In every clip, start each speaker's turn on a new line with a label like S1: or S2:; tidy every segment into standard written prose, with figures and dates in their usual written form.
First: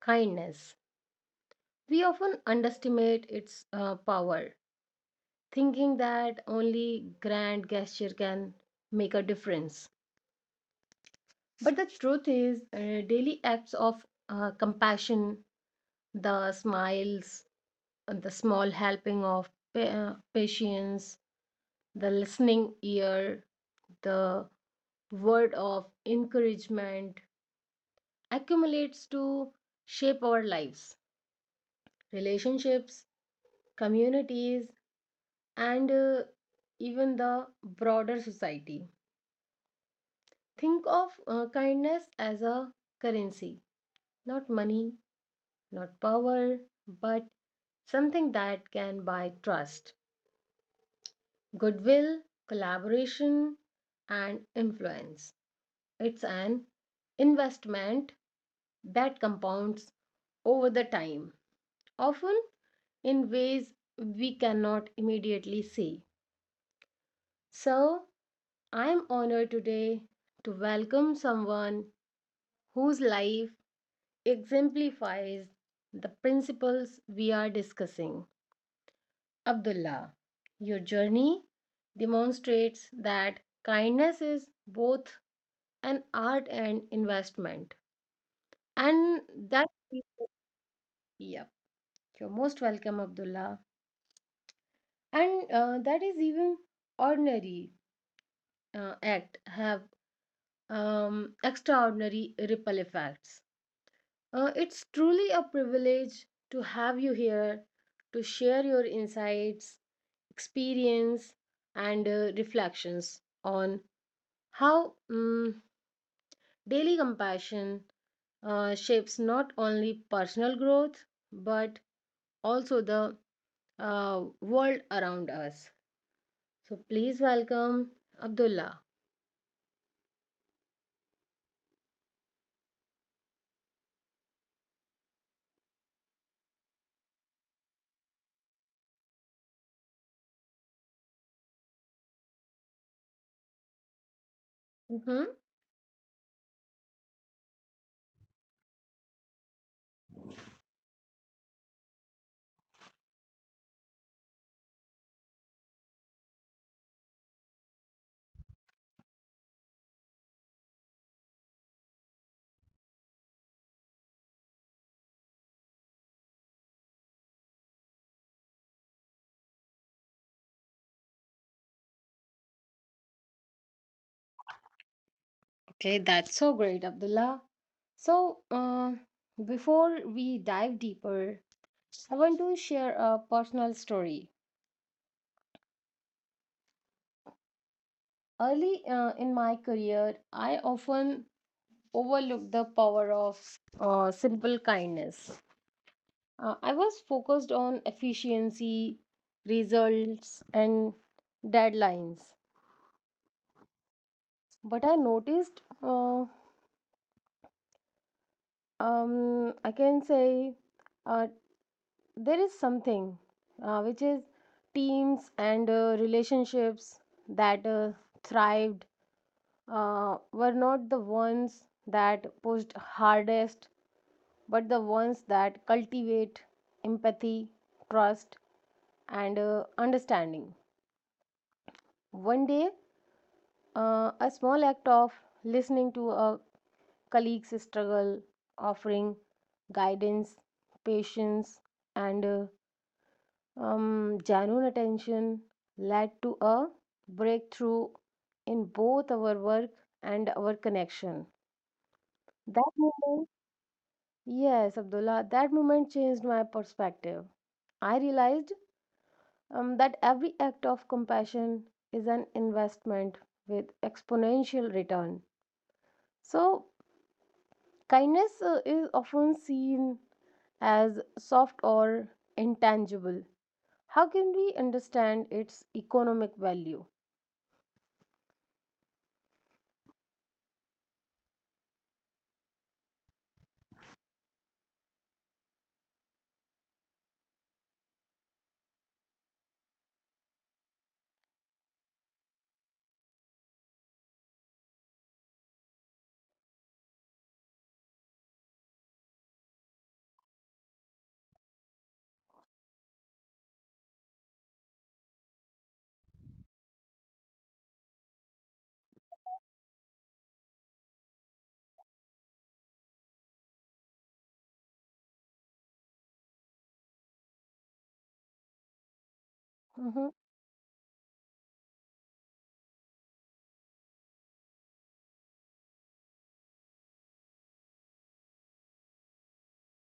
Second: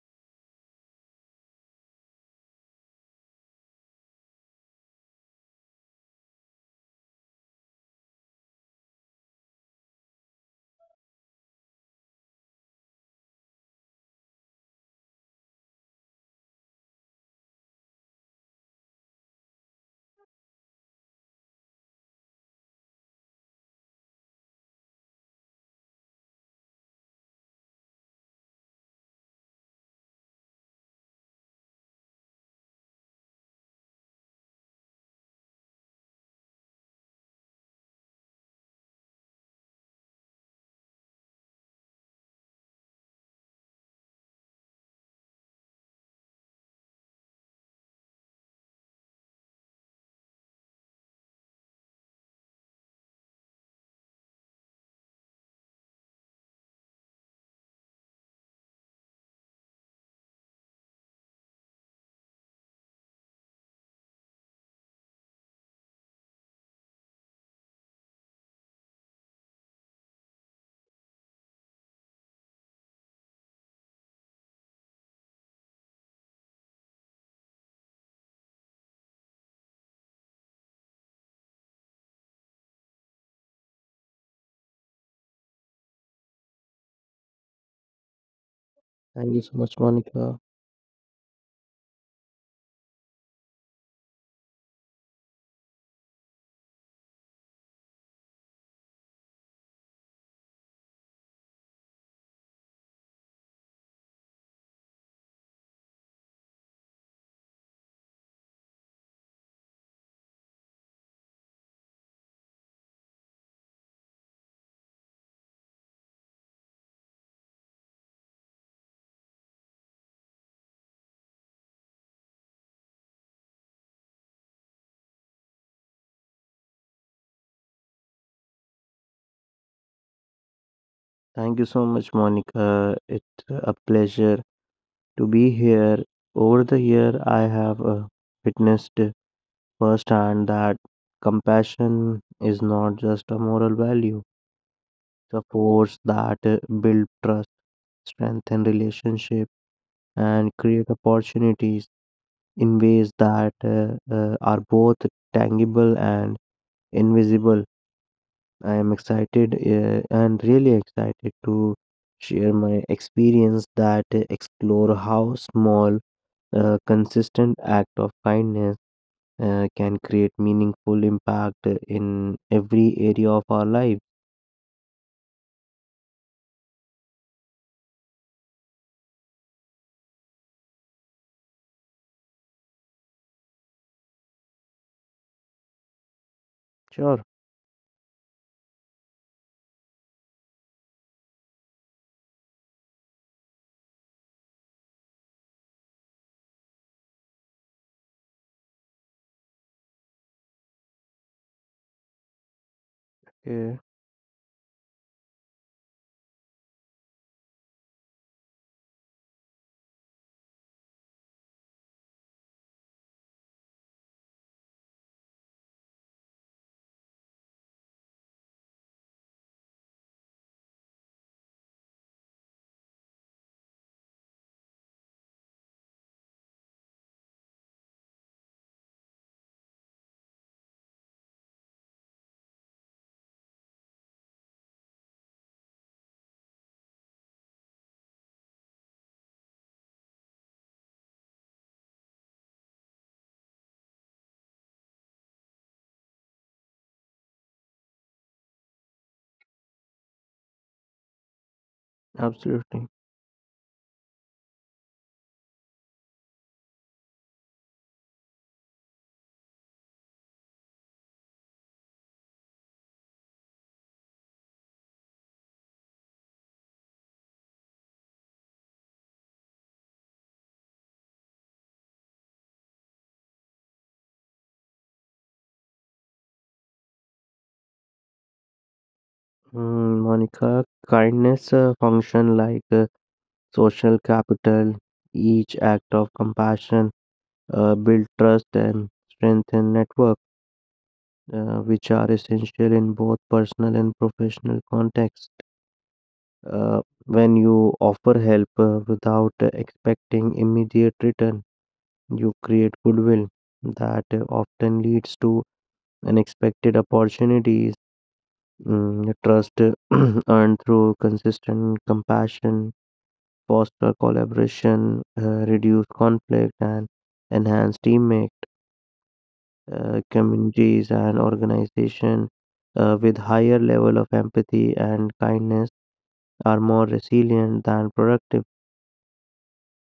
S1: kindness. We often underestimate its power, thinking that only grand gesture can make a difference. But the truth is, daily acts of compassion, the smiles, the small helping of patience, the listening ear, the word of encouragement accumulates to shape our lives, relationships, communities, and even the broader society. Think of kindness as a currency, not money, not power, but something that can buy trust, goodwill, collaboration, and influence. It's an investment that compounds over the time, often in ways we cannot immediately see. So, I'm honored today to welcome someone whose life exemplifies the principles we are discussing. Abdullah, your journey demonstrates that kindness is both an art and investment. And
S2: Thank you so
S1: that,
S2: much, Monica.
S1: yeah. You're most welcome, Abdullah. And that is even ordinary act have extraordinary ripple effects. It's truly a privilege to have you here to share your insights, experience, and reflections on how daily compassion shapes not only personal growth but also the world around us. So please welcome Abdullah.
S2: Thank you so much, Monica. It's a pleasure to be here. Over the year, I have witnessed firsthand that compassion is not just a moral value.
S1: hmm
S2: It's a force that builds trust, strengthen relationships, and create opportunities in ways that are both tangible and invisible. I am excited and really excited to share my experience that explore how small, consistent act of kindness can create meaningful impact in every area of our life.
S1: Okay, that's so great, Abdullah. So, before we dive deeper, I want to share a personal story.
S2: Sure.
S1: Early in my career, I often overlooked the power of simple kindness. I was focused on efficiency, results, and deadlines.
S2: Yeah,
S1: But I noticed, um, I can say, uh, there is something which is teams and relationships that thrived were not the ones that pushed hardest, but the ones that cultivate empathy, trust, and understanding. One day, a small act of listening to a colleague's struggle, offering guidance, patience, and genuine attention led to a breakthrough in both our work and our connection. That
S2: absolutely.
S1: moment, yes, Abdullah, that moment changed my perspective. I realized that every act of compassion is an investment with exponential return. So, kindness is often seen as soft or intangible. How can we understand its economic value?
S2: Mm, Monica, kindness function like social capital. Each act of compassion build trust and strengthen network, which are essential in both personal and professional contexts. Uh, when you offer help without expecting immediate return, you create goodwill that often leads to unexpected opportunities. Mm, trust earned through consistent compassion, foster collaboration, reduce conflict, and enhance teammates,
S1: Mhm.
S2: communities and organizations with higher level of empathy and kindness are more resilient than productive.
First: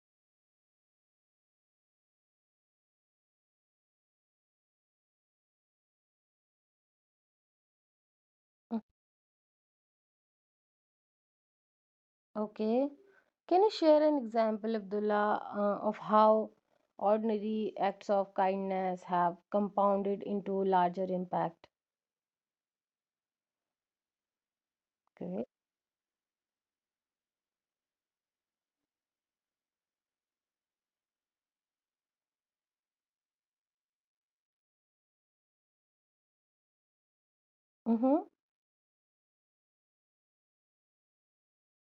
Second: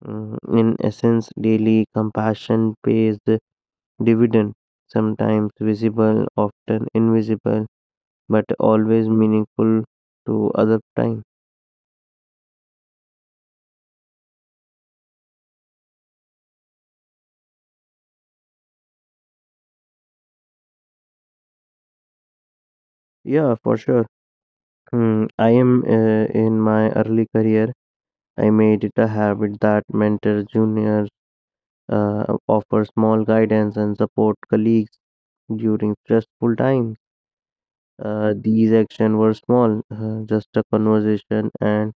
S2: In essence, daily compassion pays the dividend, sometimes visible, often invisible, but
S1: Mm.
S2: always meaningful to other time.
S1: Okay. Can you share an example, Abdullah, of how ordinary acts of kindness have compounded into larger impact?
S2: Yeah, for sure.
S1: Okay.
S2: I am in my early career. I made it a habit that mentor juniors, offer small guidance and support colleagues during stressful times.
S1: Mm-hmm.
S2: These actions were small, just a conversation and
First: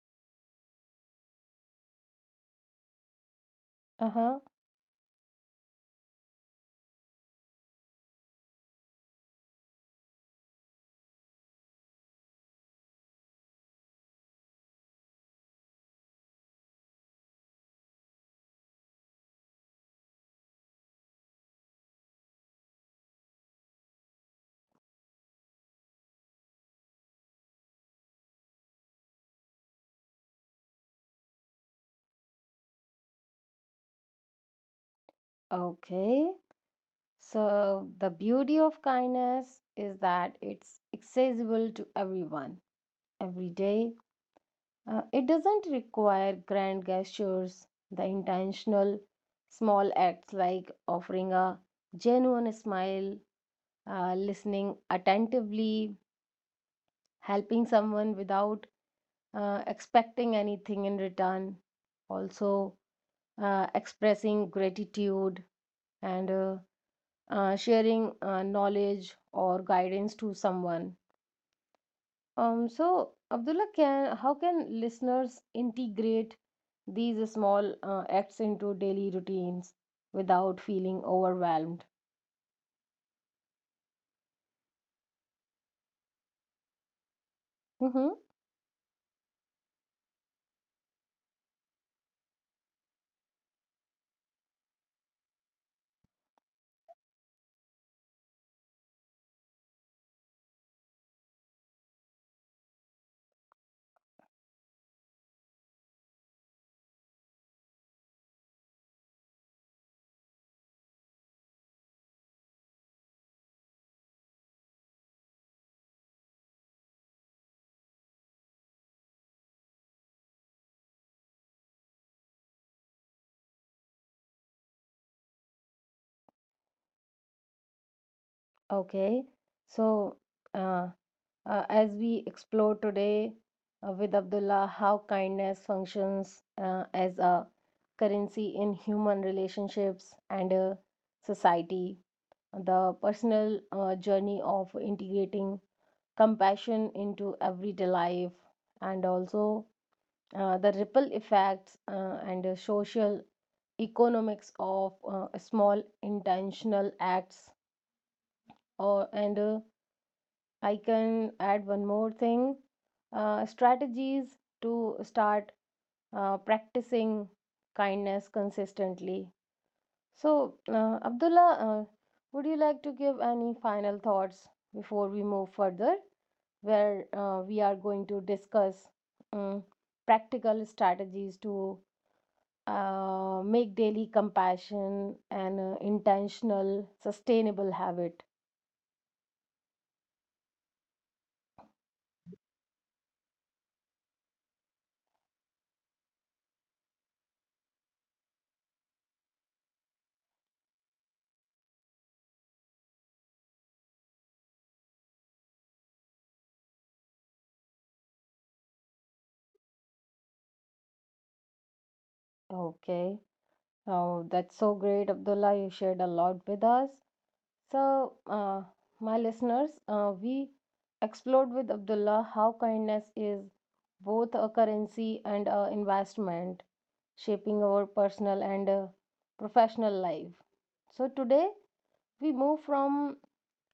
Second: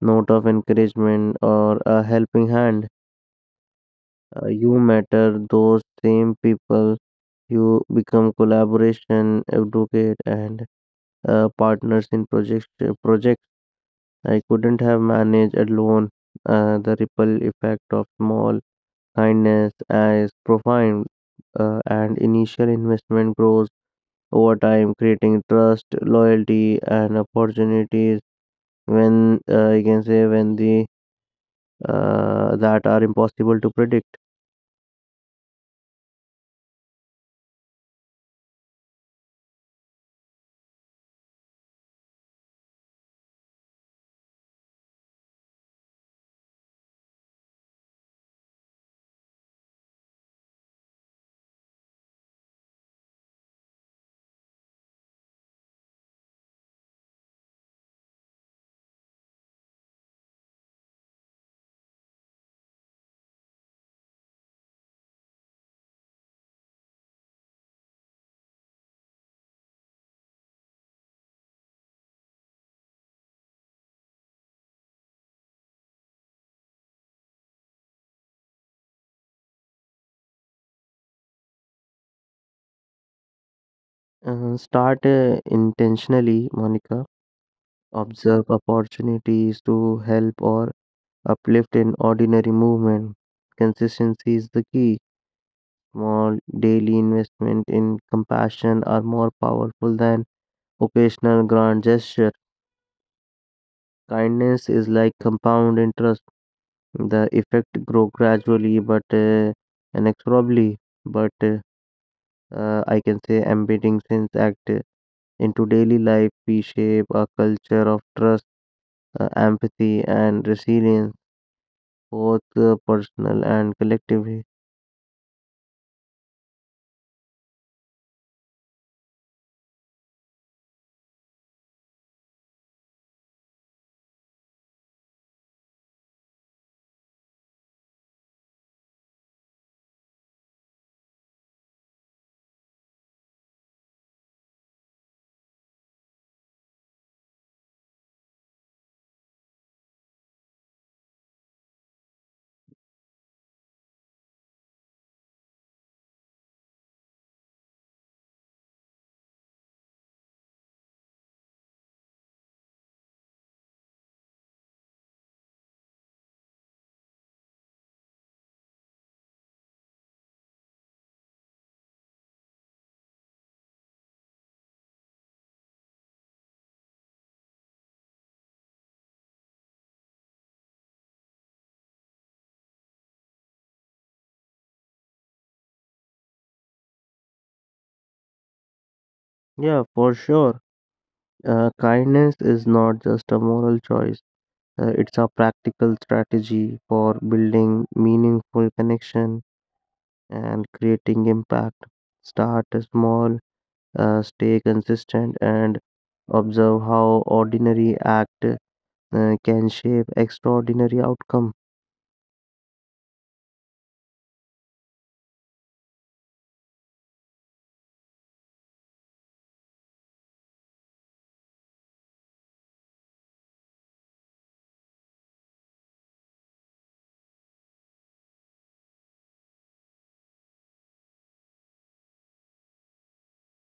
S2: note of encouragement or a helping hand.
S1: Uh-huh.
S2: You matter those same people. You become collaboration advocate and partners in projects. I couldn't have managed alone. The ripple effect of small kindness is profound, and initial investment grows over time, creating trust, loyalty, and opportunities when you can say when the that are impossible to predict.
S1: Okay. So the beauty of kindness is that it's accessible to everyone every day. It doesn't require grand gestures. The intentional small acts, like offering a genuine smile, listening attentively, helping someone without expecting anything in return, also expressing gratitude and sharing knowledge or guidance to someone. So, Abdullah, how can listeners integrate these small acts into daily routines without feeling overwhelmed?
S2: Start intentionally, Monica.
S1: hmm
S2: Observe opportunities to help or uplift in ordinary movement. Consistency is the key. Small daily investment in compassion are more powerful than occasional grand gesture. Kindness is like compound interest. The effect grow gradually but inexorably, but I can say embedding sense act into daily life, we shape a culture of trust, empathy, and resilience, both personal and collectively.
S1: Okay, so uh, as we explore today with Abdullah how kindness functions as a currency in human relationships and society, the personal journey of integrating compassion into everyday life, and also the ripple effects and social economics of small intentional acts, or and I can add one more thing, strategies to start practicing kindness consistently. So, Abdullah, would you like to give any final thoughts before we move further, where we are going to discuss um, practical strategies to make daily compassion an intentional, sustainable habit.
S2: Yeah, for sure. Kindness is not just a moral choice. It's a practical strategy for building meaningful connection and creating impact. Start small, stay consistent, and observe how ordinary act can shape extraordinary outcome.
S1: Okay. Oh, that's so great, Abdullah. You shared a lot with us. So, my listeners, we explored with Abdullah how kindness is both a currency and an investment, shaping our personal and professional life. So, today we move from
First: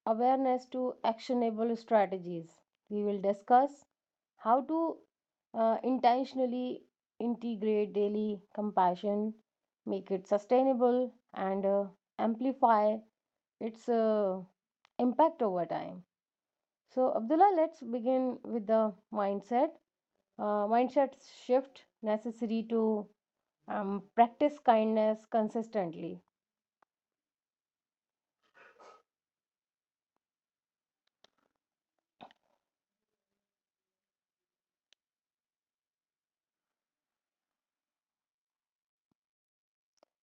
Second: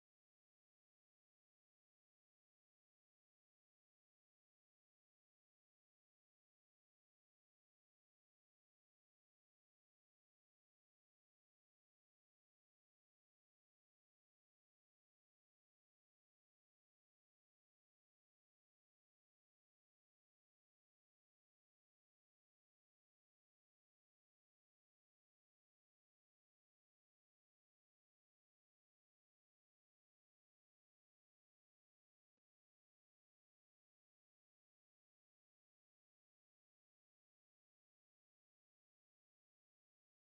S1: awareness to actionable strategies. We will discuss how to intentionally integrate daily compassion, make it sustainable, and amplify its impact over time. So, Abdullah, let's begin with the mindset. Mindset shift necessary to practice kindness consistently.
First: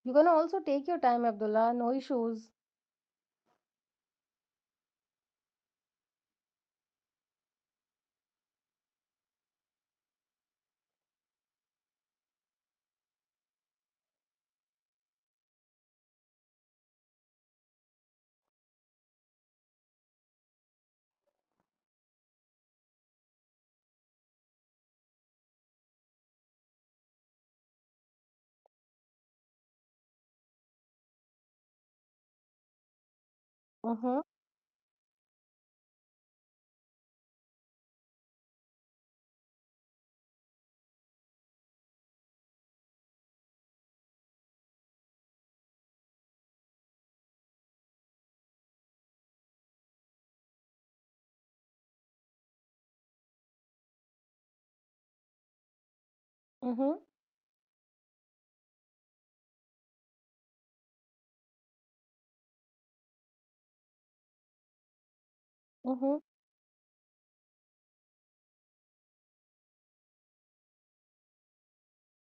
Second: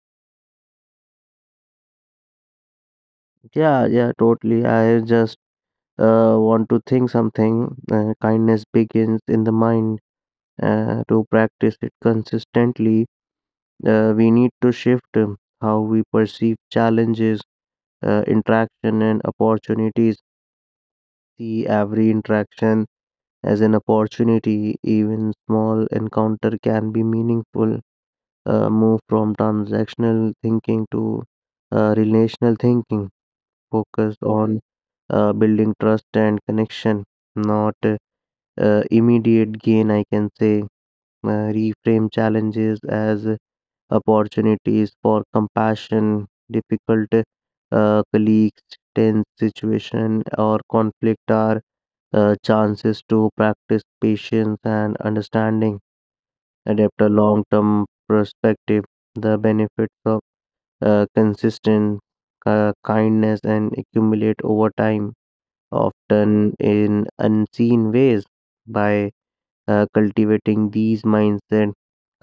S1: You can also take your time, Abdullah. No issues.
S2: Yeah, totally, I just want to think something. Kindness begins in the mind. To practice it consistently, we need to shift how we perceive challenges, interaction and opportunities. See every interaction as an opportunity, even small encounter can be meaningful. Move from transactional thinking to relational thinking,
S1: Mm-hmm.
S2: focused on building trust and connection, not immediate gain, I can say. Reframe challenges as opportunities for compassion. Difficult colleagues, tense situation, or conflict are chances to practice patience and understanding, adapt
S1: Mm-hmm.
S2: a long term perspective. The benefits of consistent kindness and accumulate over time,
S1: Mm-hmm.
S2: often in unseen ways. By cultivating these mindset,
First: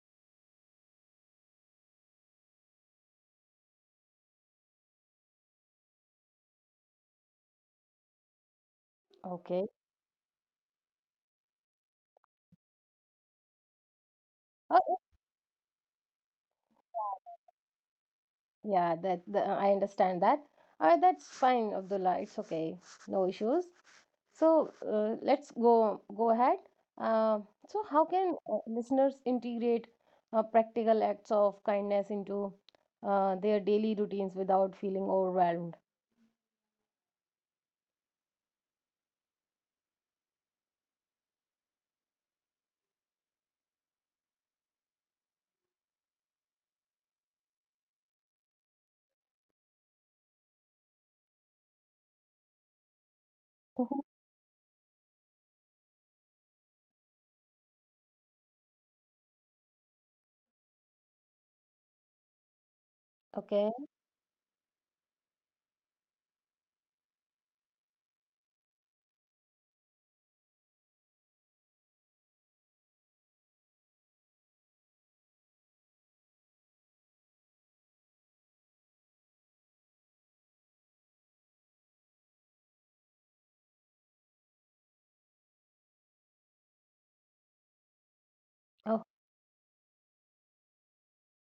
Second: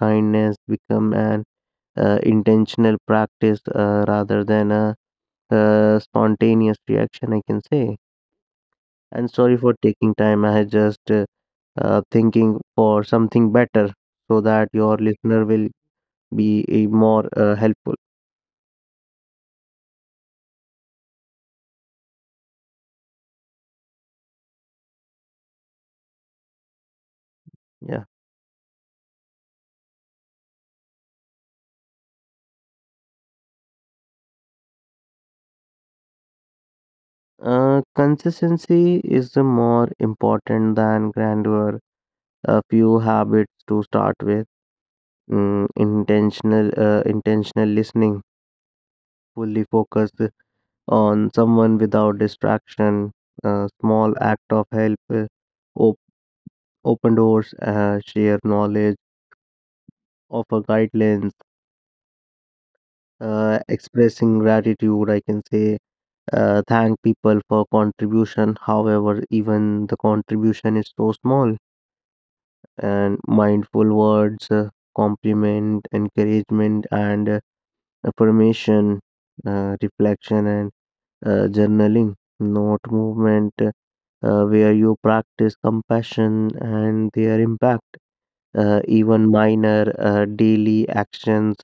S2: kindness become an intentional practice rather than a spontaneous reaction, I can say. And sorry
S1: Okay.
S2: for taking time. I had just thinking for something better so that your listener will be more helpful.
S1: Yeah, that the, I understand that. That's fine, Abdullah. It's okay, no issues. So, let's go ahead. Uh, so, how
S2: Yeah.
S1: can listeners integrate practical acts of kindness into their daily routines without feeling overwhelmed?
S2: Consistency is the more important than grandeur. A few habits to start with. Intentional listening, fully focused on someone without distraction. A
S1: Mhm.
S2: small act of help, op- open doors, share knowledge, offer guidelines,
S1: Okay.
S2: expressing gratitude, I can say, thank people for contribution. However, even the contribution is so small, and mindful words, compliment, encouragement, and affirmation, reflection, and journaling. Not movement where you practice compassion and their impact.
S1: Oh,
S2: Even minor daily actions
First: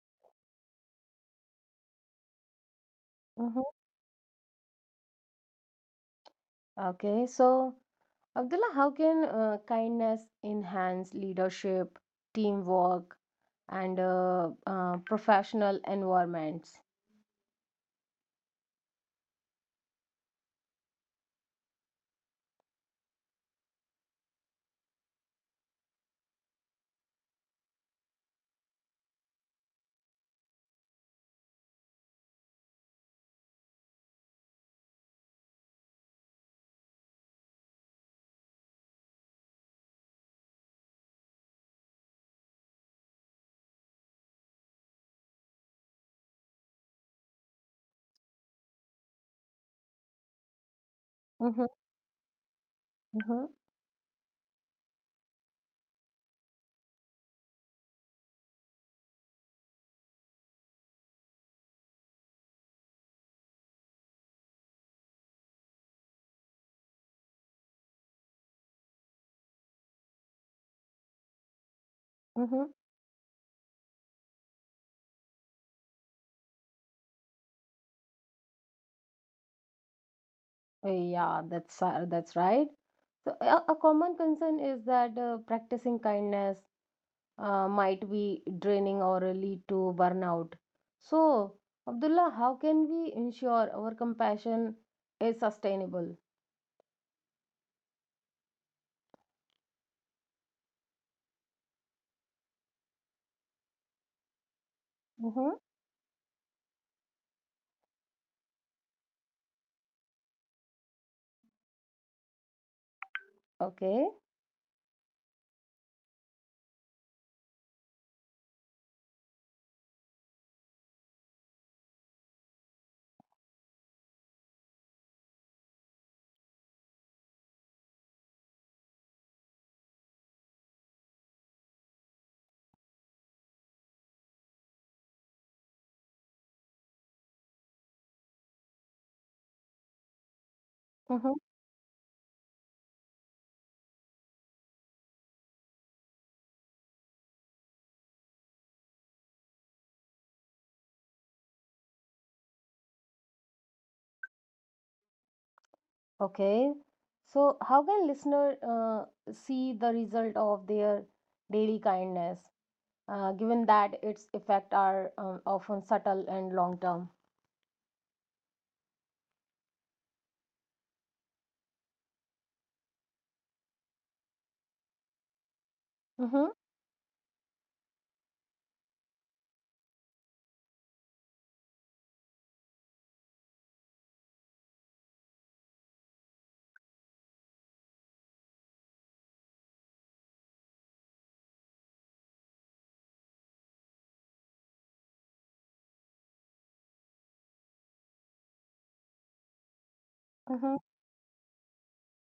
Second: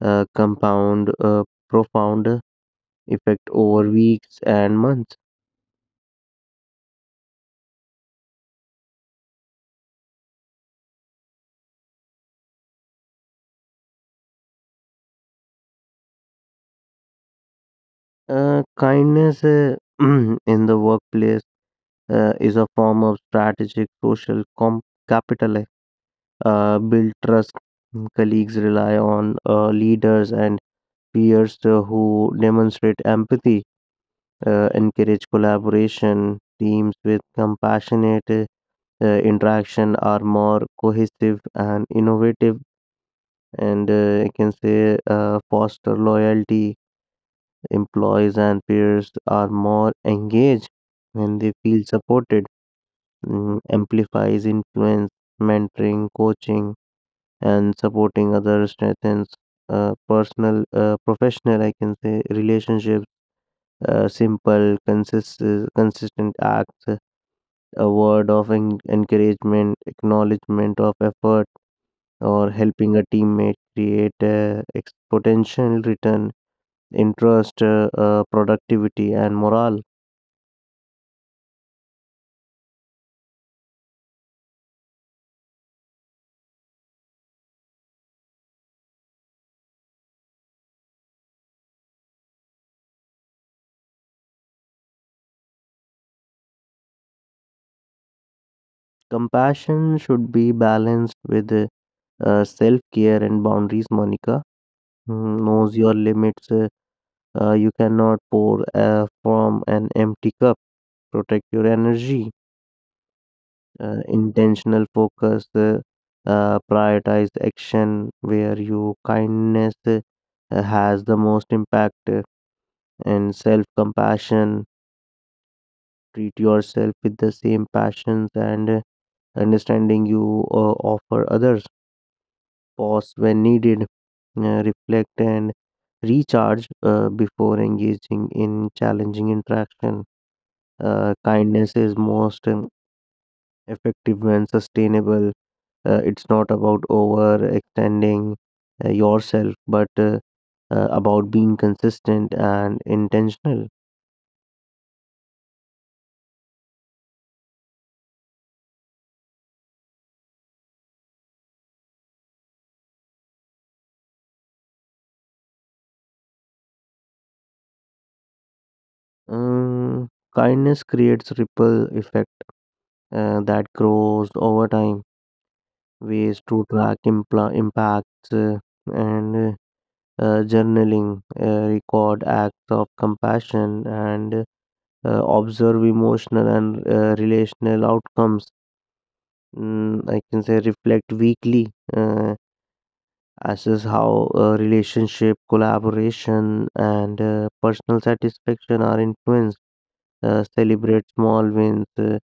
S2: compound a profound effect
S1: mhm.
S2: over weeks and months.
S1: Okay. So, Abdullah, how can kindness enhance leadership, teamwork, and professional environments?
S2: Kindness in the workplace is a form of strategic capital, like. Build trust. Colleagues rely on leaders and peers who demonstrate empathy, encourage collaboration. Teams with compassionate interaction are more cohesive and innovative, and I can say foster loyalty. Employees and peers are more engaged when they
S1: Mm-hmm.
S2: feel supported.
S1: Mm-hmm.
S2: Mm, amplifies influence, mentoring, coaching, and supporting others strengthens personal, professional, I can say, relationships. Simple, consistent acts, a word of encouragement, acknowledgement of effort, or
S1: Mhm.
S2: helping a teammate create a potential return, interest, productivity, and morale.
S1: Yeah, that's right. So, a common concern is that practicing kindness might be draining or lead to burnout. So, Abdullah, how can we ensure our compassion is sustainable?
S2: Compassion should be balanced with self care and boundaries, Monica. Mm,
S1: Mm-hmm.
S2: knows your limits. You cannot pour from an empty cup. Protect your energy.
S1: Okay.
S2: Intentional focus. Prioritize action where your kindness has the most impact, and self compassion. Treat yourself with the same passions and understanding you offer others. Pause when needed, reflect, and recharge before engaging in challenging interaction.
S1: Mm-hmm.
S2: Kindness is most effective when sustainable. It's not about overextending yourself, but about being consistent and intentional.
S1: Okay. So, how can listener see the result of their daily kindness, given that its effect are often subtle and long term?
S2: Um, kindness creates ripple effect that grows over time.
S1: Mm-hmm.
S2: Ways to track impacts and journaling, record acts of compassion, and observe emotional and relational outcomes. Mm, I can say reflect weekly, uh, assess how relationship, collaboration, and personal satisfaction are influenced, celebrate small wins,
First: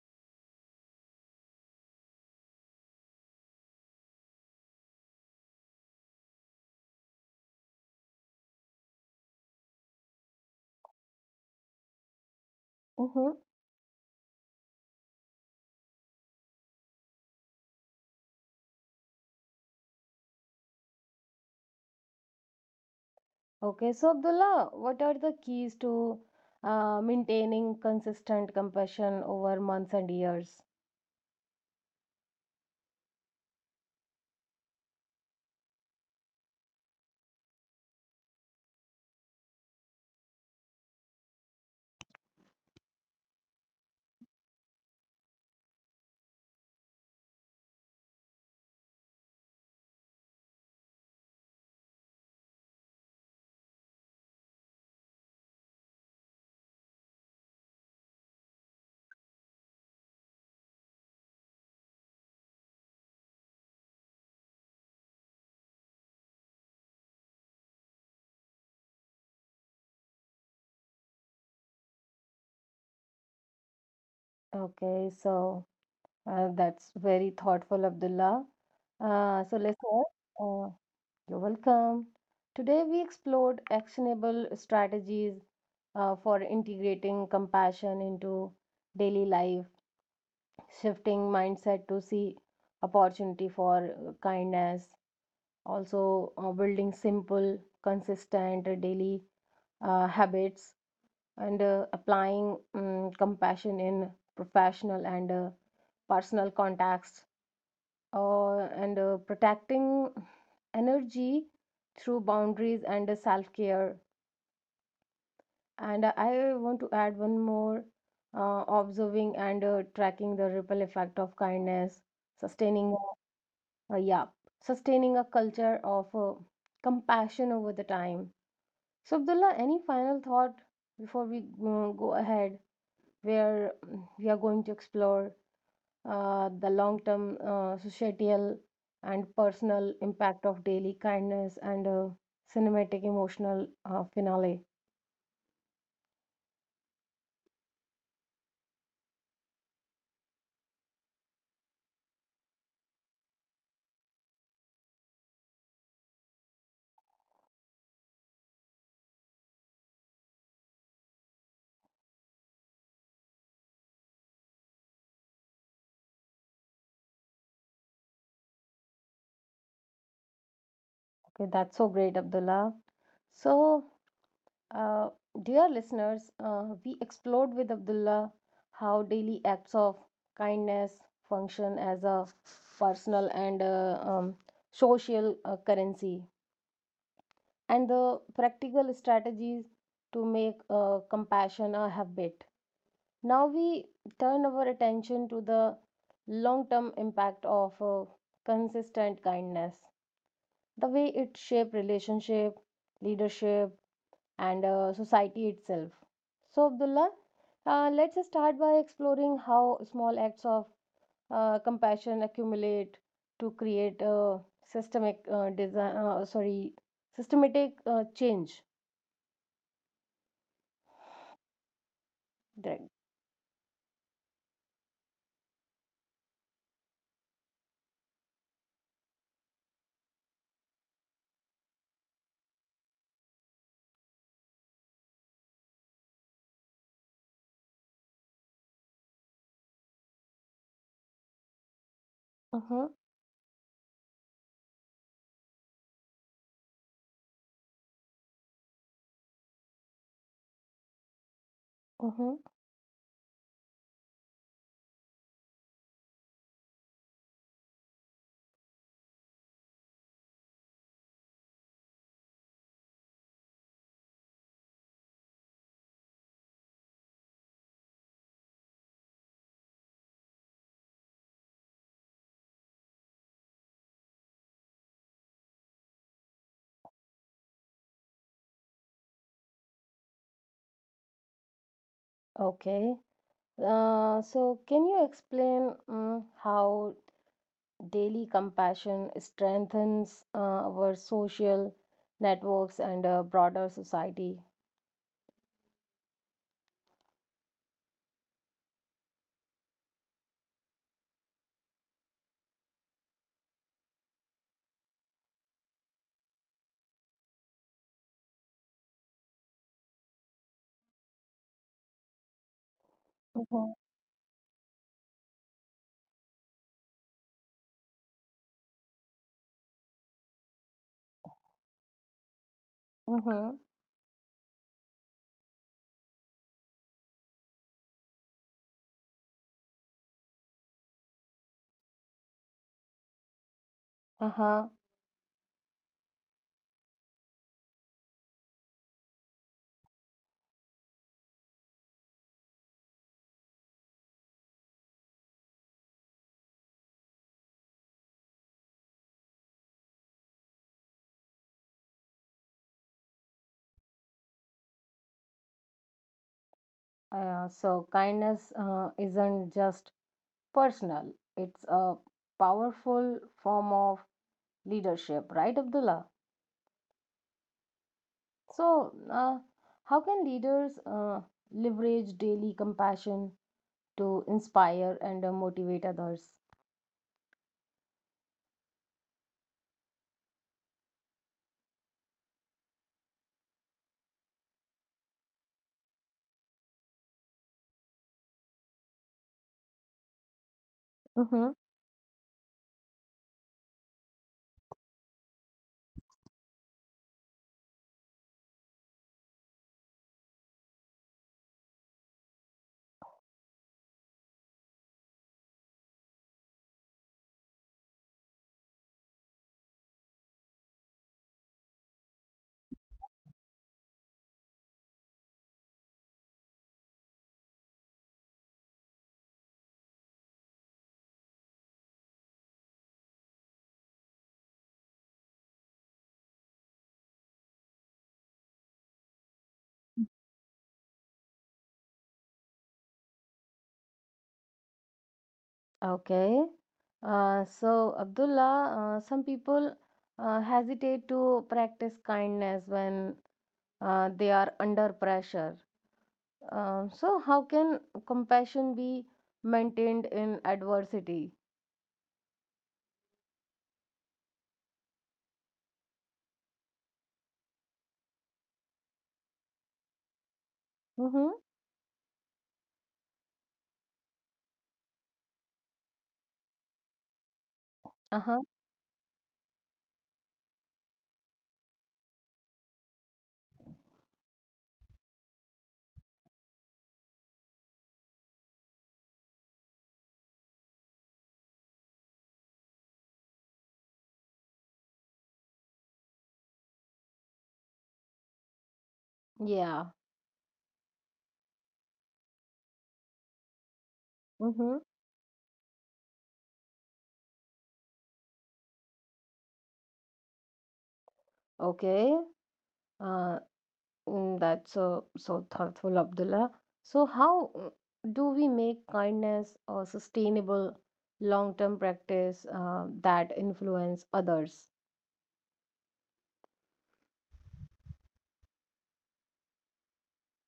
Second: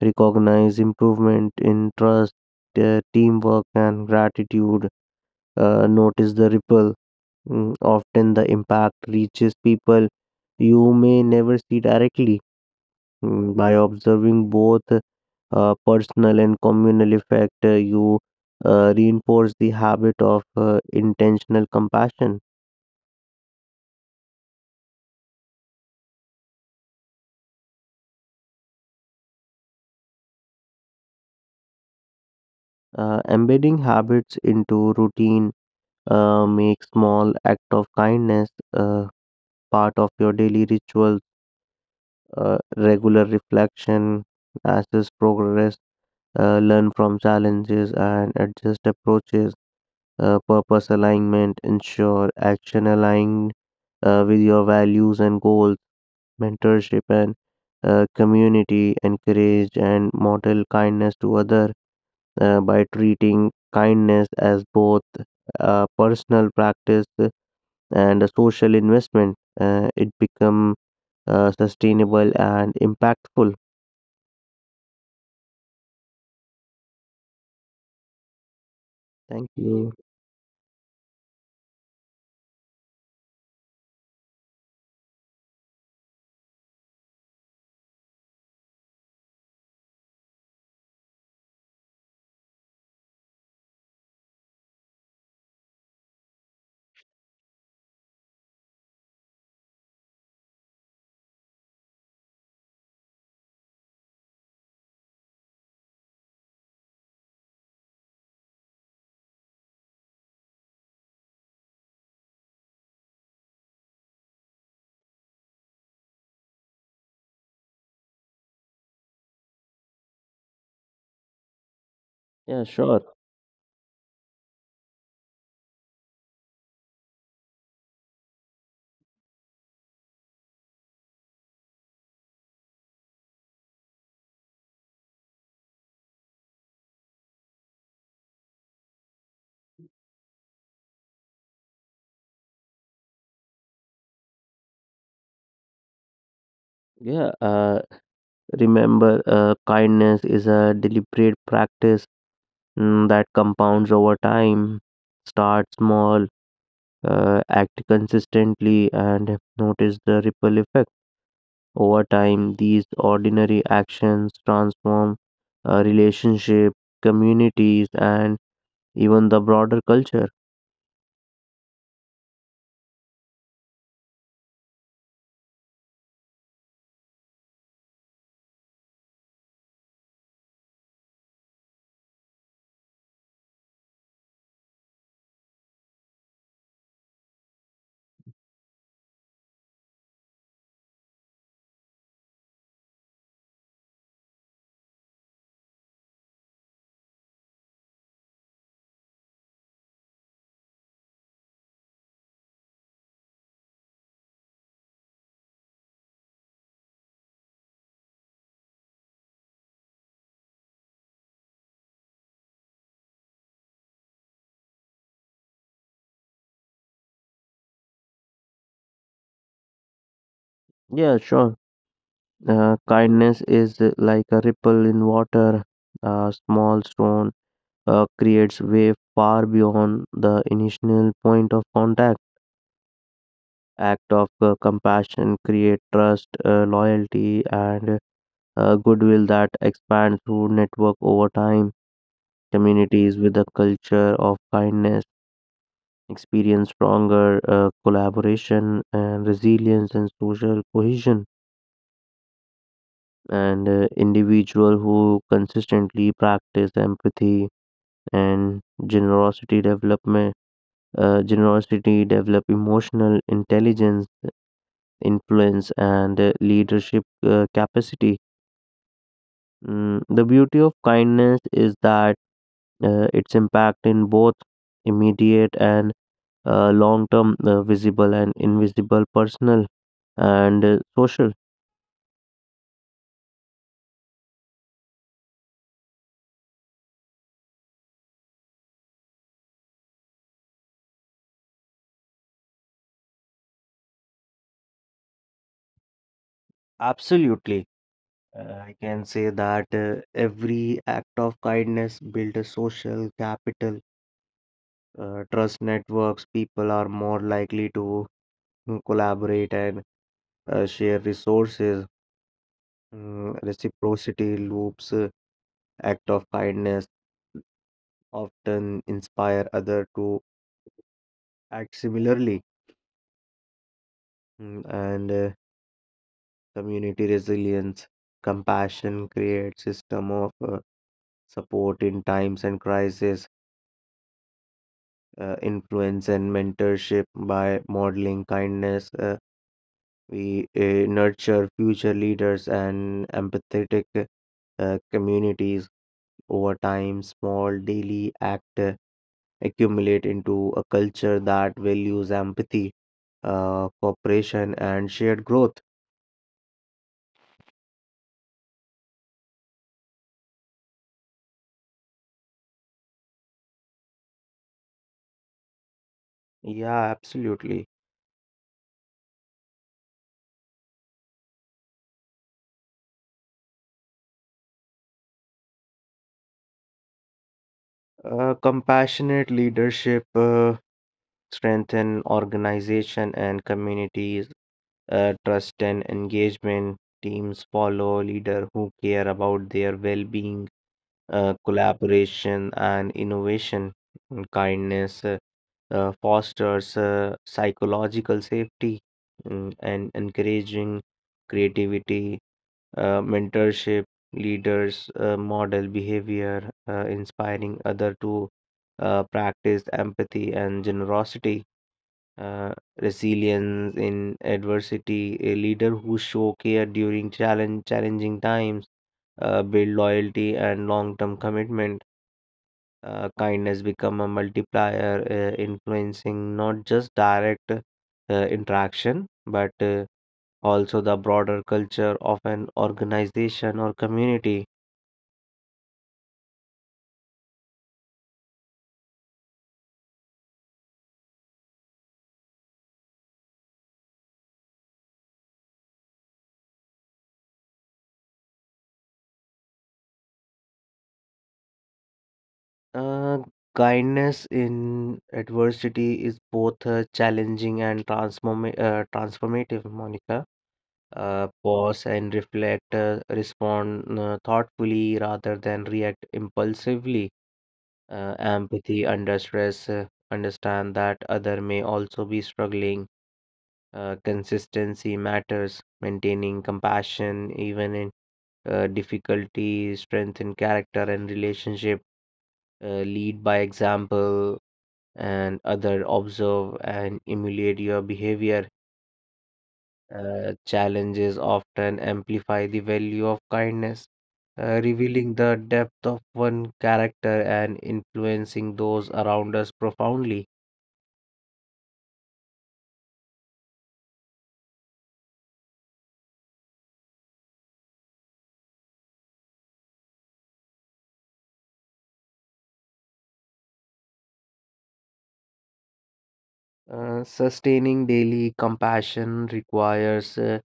S2: recognize improvement in trust, teamwork, and gratitude, notice the ripple. Mm, often the impact reaches people you may never see directly.
S1: Mm-hmm.
S2: Mm, by observing both personal and communal effect, you reinforce the habit of intentional compassion.
S1: Okay, so, Abdullah, what are the keys to maintaining consistent compassion over months and years?
S2: Embedding habits into routine make small act of kindness part of your daily rituals. Regular reflection, assess progress, learn from challenges, and adjust approaches, purpose alignment, ensure action aligned with your values and goals, mentorship and community, encourage and model kindness to other, by treating kindness as both a personal practice and a social investment. It become sustainable and impactful.
S1: Okay, so that's very thoughtful, Abdullah. Uh,
S2: Thank
S1: so, let's
S2: you.
S1: listeners, uh, you're welcome. Today, we explored actionable strategies for integrating compassion into daily life, shifting mindset to see opportunity for kindness, also building simple, consistent daily habits, and applying compassion in professional and personal contacts, and protecting energy through boundaries and self-care. And I want to add one more, observing and tracking the ripple effect of kindness,
S2: Yeah,
S1: sustaining
S2: sure.
S1: yeah, sustaining a culture of compassion over the time. So, Abdullah, any final thought before we go ahead, where we are going to explore the long term societal and personal impact of daily kindness, and a cinematic emotional finale.
S2: Yeah, remember, kindness is a deliberate practice mm, that compounds over time. Start small, act consistently, and notice the ripple effect. Over time, these ordinary actions transform relationship, communities, and even the broader culture.
S1: Okay, that's so great, Abdullah. So, uh, dear listeners, we explored with Abdullah how daily acts of kindness function as a personal and social currency, and the practical strategies to make compassion a habit. Now we turn our attention to the long term impact of consistent kindness, the way it shapes relationship, leadership, and society itself. So, Abdullah, let's start by exploring how small acts of compassion accumulate to create a systemic design, sorry, systematic change.
S2: Yeah, sure.
S1: Right.
S2: Kindness is like a ripple in water. A small stone creates wave far beyond the initial point of contact. Act of compassion create trust, loyalty, and goodwill that expand through network over time.
S1: Mm-hmm,
S2: Communities with a culture of kindness experience stronger collaboration and resilience and social cohesion.
S1: mm-hmm.
S2: And individual who consistently practice empathy and generosity development, generosity develop emotional intelligence, influence and leadership capacity. Mm, the beauty of kindness is that its impact in both immediate and long term, visible and invisible, personal and social.
S1: Okay. So, can you explain how daily compassion strengthens our social networks and broader society?
S2: Absolutely. I can say that every act of kindness builds a social capital. Trust networks, people are more likely to mm, collaborate and share resources. Mm,
S1: Mm-hmm.
S2: reciprocity loops, act of kindness often inspire others to act similarly. Mm, and community resilience, compassion creates system of support in times and crisis,
S1: Mm-hmm.
S2: influence and mentorship by modeling kindness. We nurture future leaders and empathetic communities. Over time, small daily act accumulate into a culture that values empathy, cooperation, and shared growth.
S1: So, kindness isn't just personal, it's a powerful form of leadership, right, Abdullah?
S2: Yeah, absolutely.
S1: So, how can leaders leverage daily compassion to inspire and motivate others?
S2: Compassionate leadership strengthen organization and communities. Trust and engagement, teams follow leader who care about their well-being,
S1: Mm-hmm.
S2: collaboration and innovation. And kindness fosters psychological safety mm, and encouraging creativity, mentorship, leaders model behavior, inspiring other to practice empathy and generosity. Uh, resilience in adversity, a leader who show care during challenge challenging times build loyalty and long-term commitment. Kindness become a multiplier, influencing not just direct interaction, but also the broader culture of an organization or community.
S1: Okay. So, Abdullah, some people hesitate to practice kindness when they are under pressure. So, how can compassion be maintained in adversity?
S2: Uh, kindness in adversity is both challenging and transformative, Monica.
S1: Mm-hmm.
S2: Pause and reflect, respond thoughtfully rather than react impulsively,
S1: Uh-huh.
S2: empathy under stress, understand that other may also be struggling. Consistency matters, maintaining compassion even in difficulty, strengthen character and relationship, lead by example, and other observe and emulate your behavior.
S1: Yeah.
S2: Challenges often amplify the value of kindness,
S1: Mm-hmm.
S2: revealing the depth of one character and influencing those around us profoundly.
S1: Okay. Uh, that's so thoughtful, Abdullah. So, how do we make kindness a sustainable long-term practice that influence others?
S2: Sustaining daily compassion requires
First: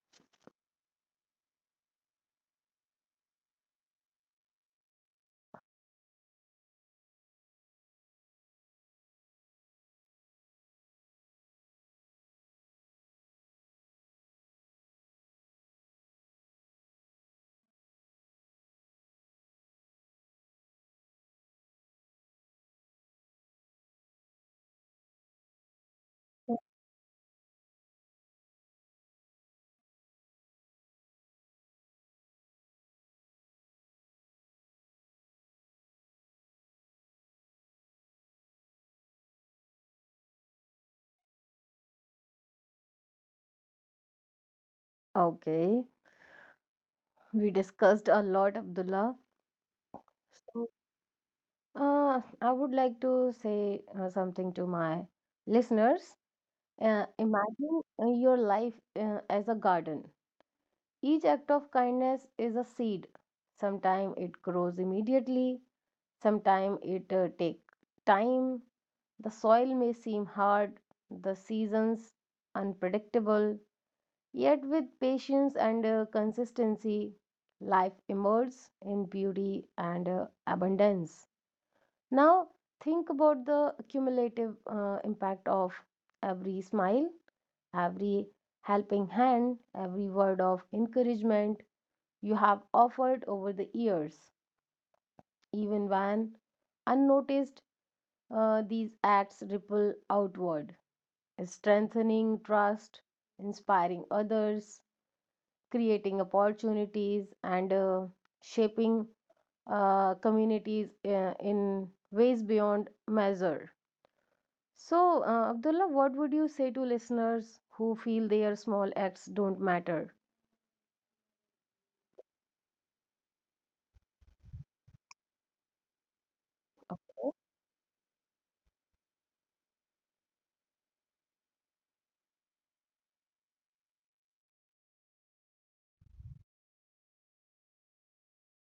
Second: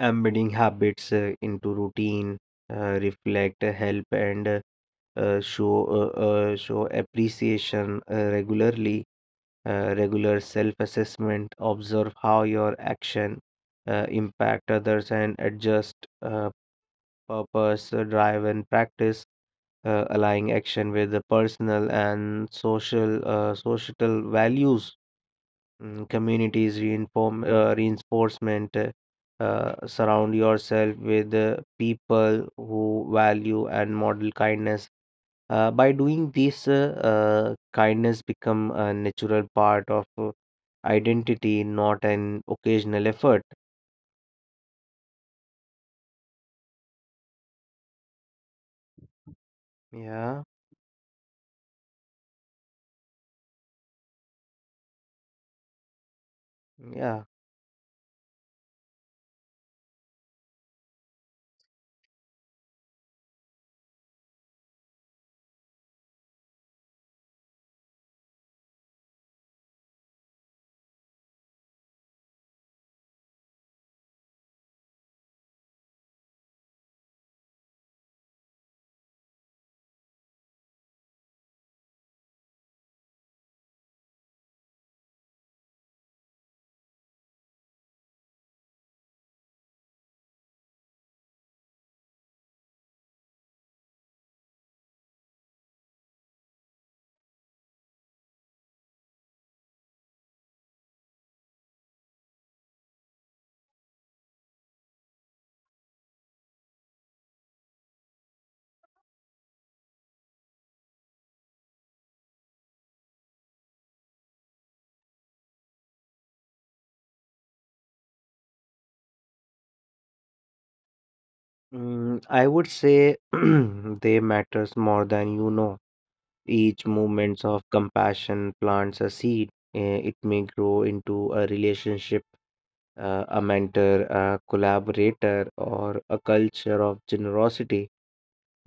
S2: embedding habits into routine, reflect, help, and show appreciation regularly. Regular self-assessment, observe how your action impact others, and adjust uh, purpose, drive, and practice. Aligning action with the personal and social societal values mm, communities reinforcement, surround yourself with people who value and model kindness, by doing this kindness become a natural part of identity, not an occasional effort.
S1: Okay, we discussed a lot, Abdullah.
S2: yeah
S1: So, I would like to say something to my listeners.
S2: yeah
S1: Imagine your life as a garden. Each act of kindness is a seed. Sometimes it grows immediately, sometimes it takes time. The soil may seem hard, the seasons unpredictable, yet with patience and consistency, life emerges in beauty and abundance. Now, think about the cumulative impact of every smile, every helping hand, every word of encouragement you have offered over the years. Even when unnoticed, these acts ripple outward, strengthening trust, inspiring others, creating opportunities, and shaping communities in ways beyond measure. So, Abdullah, what would you say to listeners who feel their small acts don't matter?
S2: Mm, I would say they matters more than you know. Each moments of compassion plants a seed. It may grow into a relationship, a mentor, a collaborator, or a culture of generosity.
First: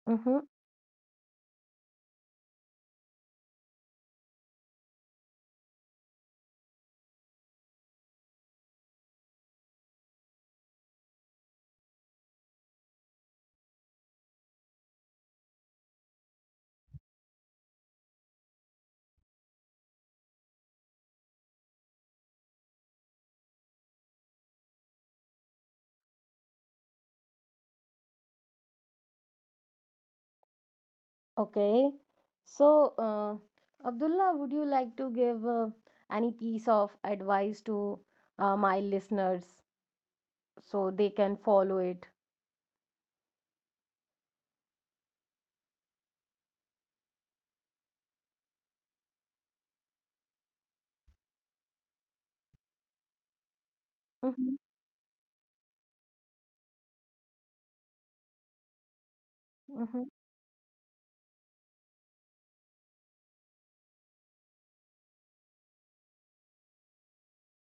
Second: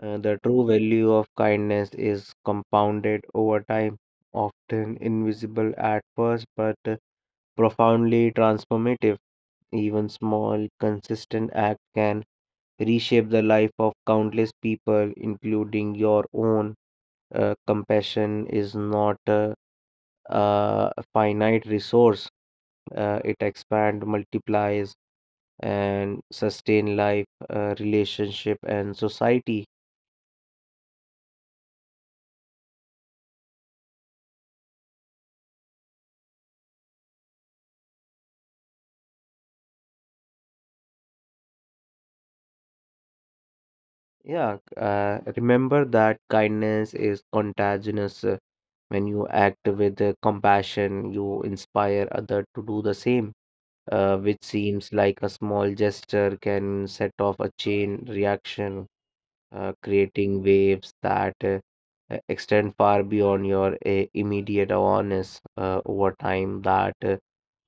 S2: The
S1: Mm-hmm.
S2: true value of kindness is compounded over time, often invisible at first but profoundly transformative. Even small, consistent act can reshape the life of countless people, including your own. Compassion is not a finite resource, it expand multiplies and sustain life, relationship and society.
S1: Okay. So, Abdullah, would you like to give any piece of advice to my listeners so they can follow it?
S2: Yeah, remember that kindness is contagious. When you act with compassion, you inspire other to do the same, which
S1: Mhm,
S2: seems like a small gesture can set off a chain reaction,
S1: mhm.
S2: creating waves that extend far beyond your immediate awareness. Over time that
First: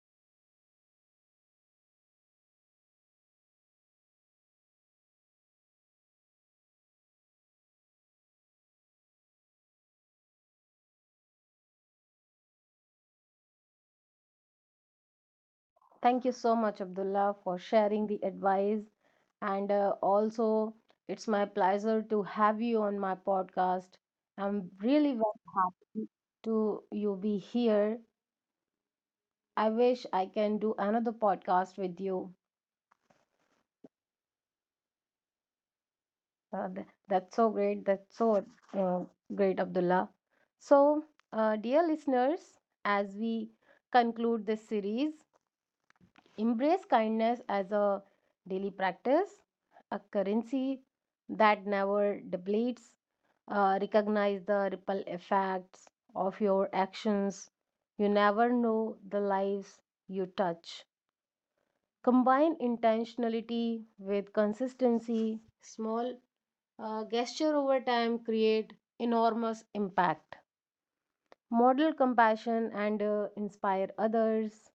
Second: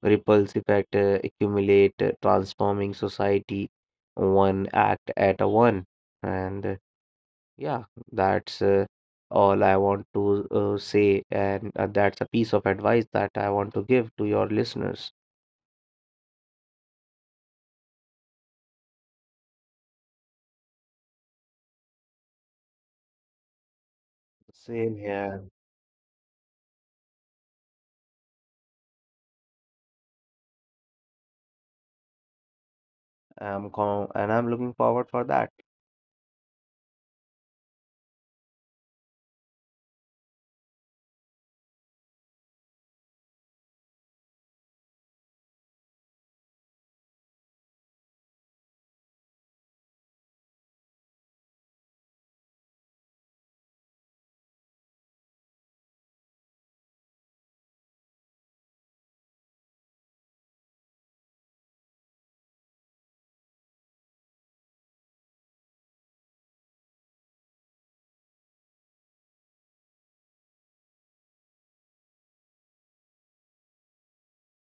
S2: ripples effect accumulate, transforming society one act at a one, and yeah, that's all I want to say, and that's a piece of advice that I want to give to your listeners.
S1: Thank you so much, Abdullah, for sharing the advice. And also, it's my pleasure to have you on my podcast. I'm
S2: Same
S1: really
S2: here.
S1: very happy to you be here. I wish I can do another podcast with you.
S2: I'm com- and I'm looking forward for that.
S1: That's so great. That's so uh, great, Abdullah. So, dear listeners, as we conclude this series, embrace kindness as a daily practice, a currency that never depletes. Recognize the ripple effects of your actions. You never know the lives you touch. Combine intentionality with consistency, small gesture over time create enormous impact. Model compassion and inspire others.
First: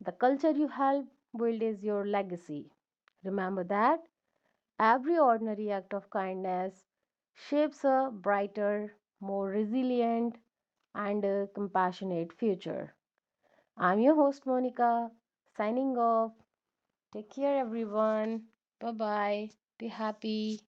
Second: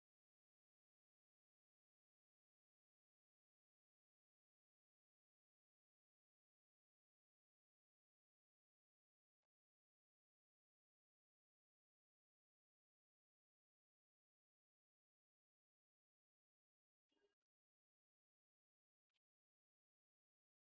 S1: The culture you help build is your legacy. Remember that every ordinary act of kindness shapes a brighter, more resilient, and a compassionate future. I'm your host, Monica, signing off. Take care, everyone. Bye bye. Be happy.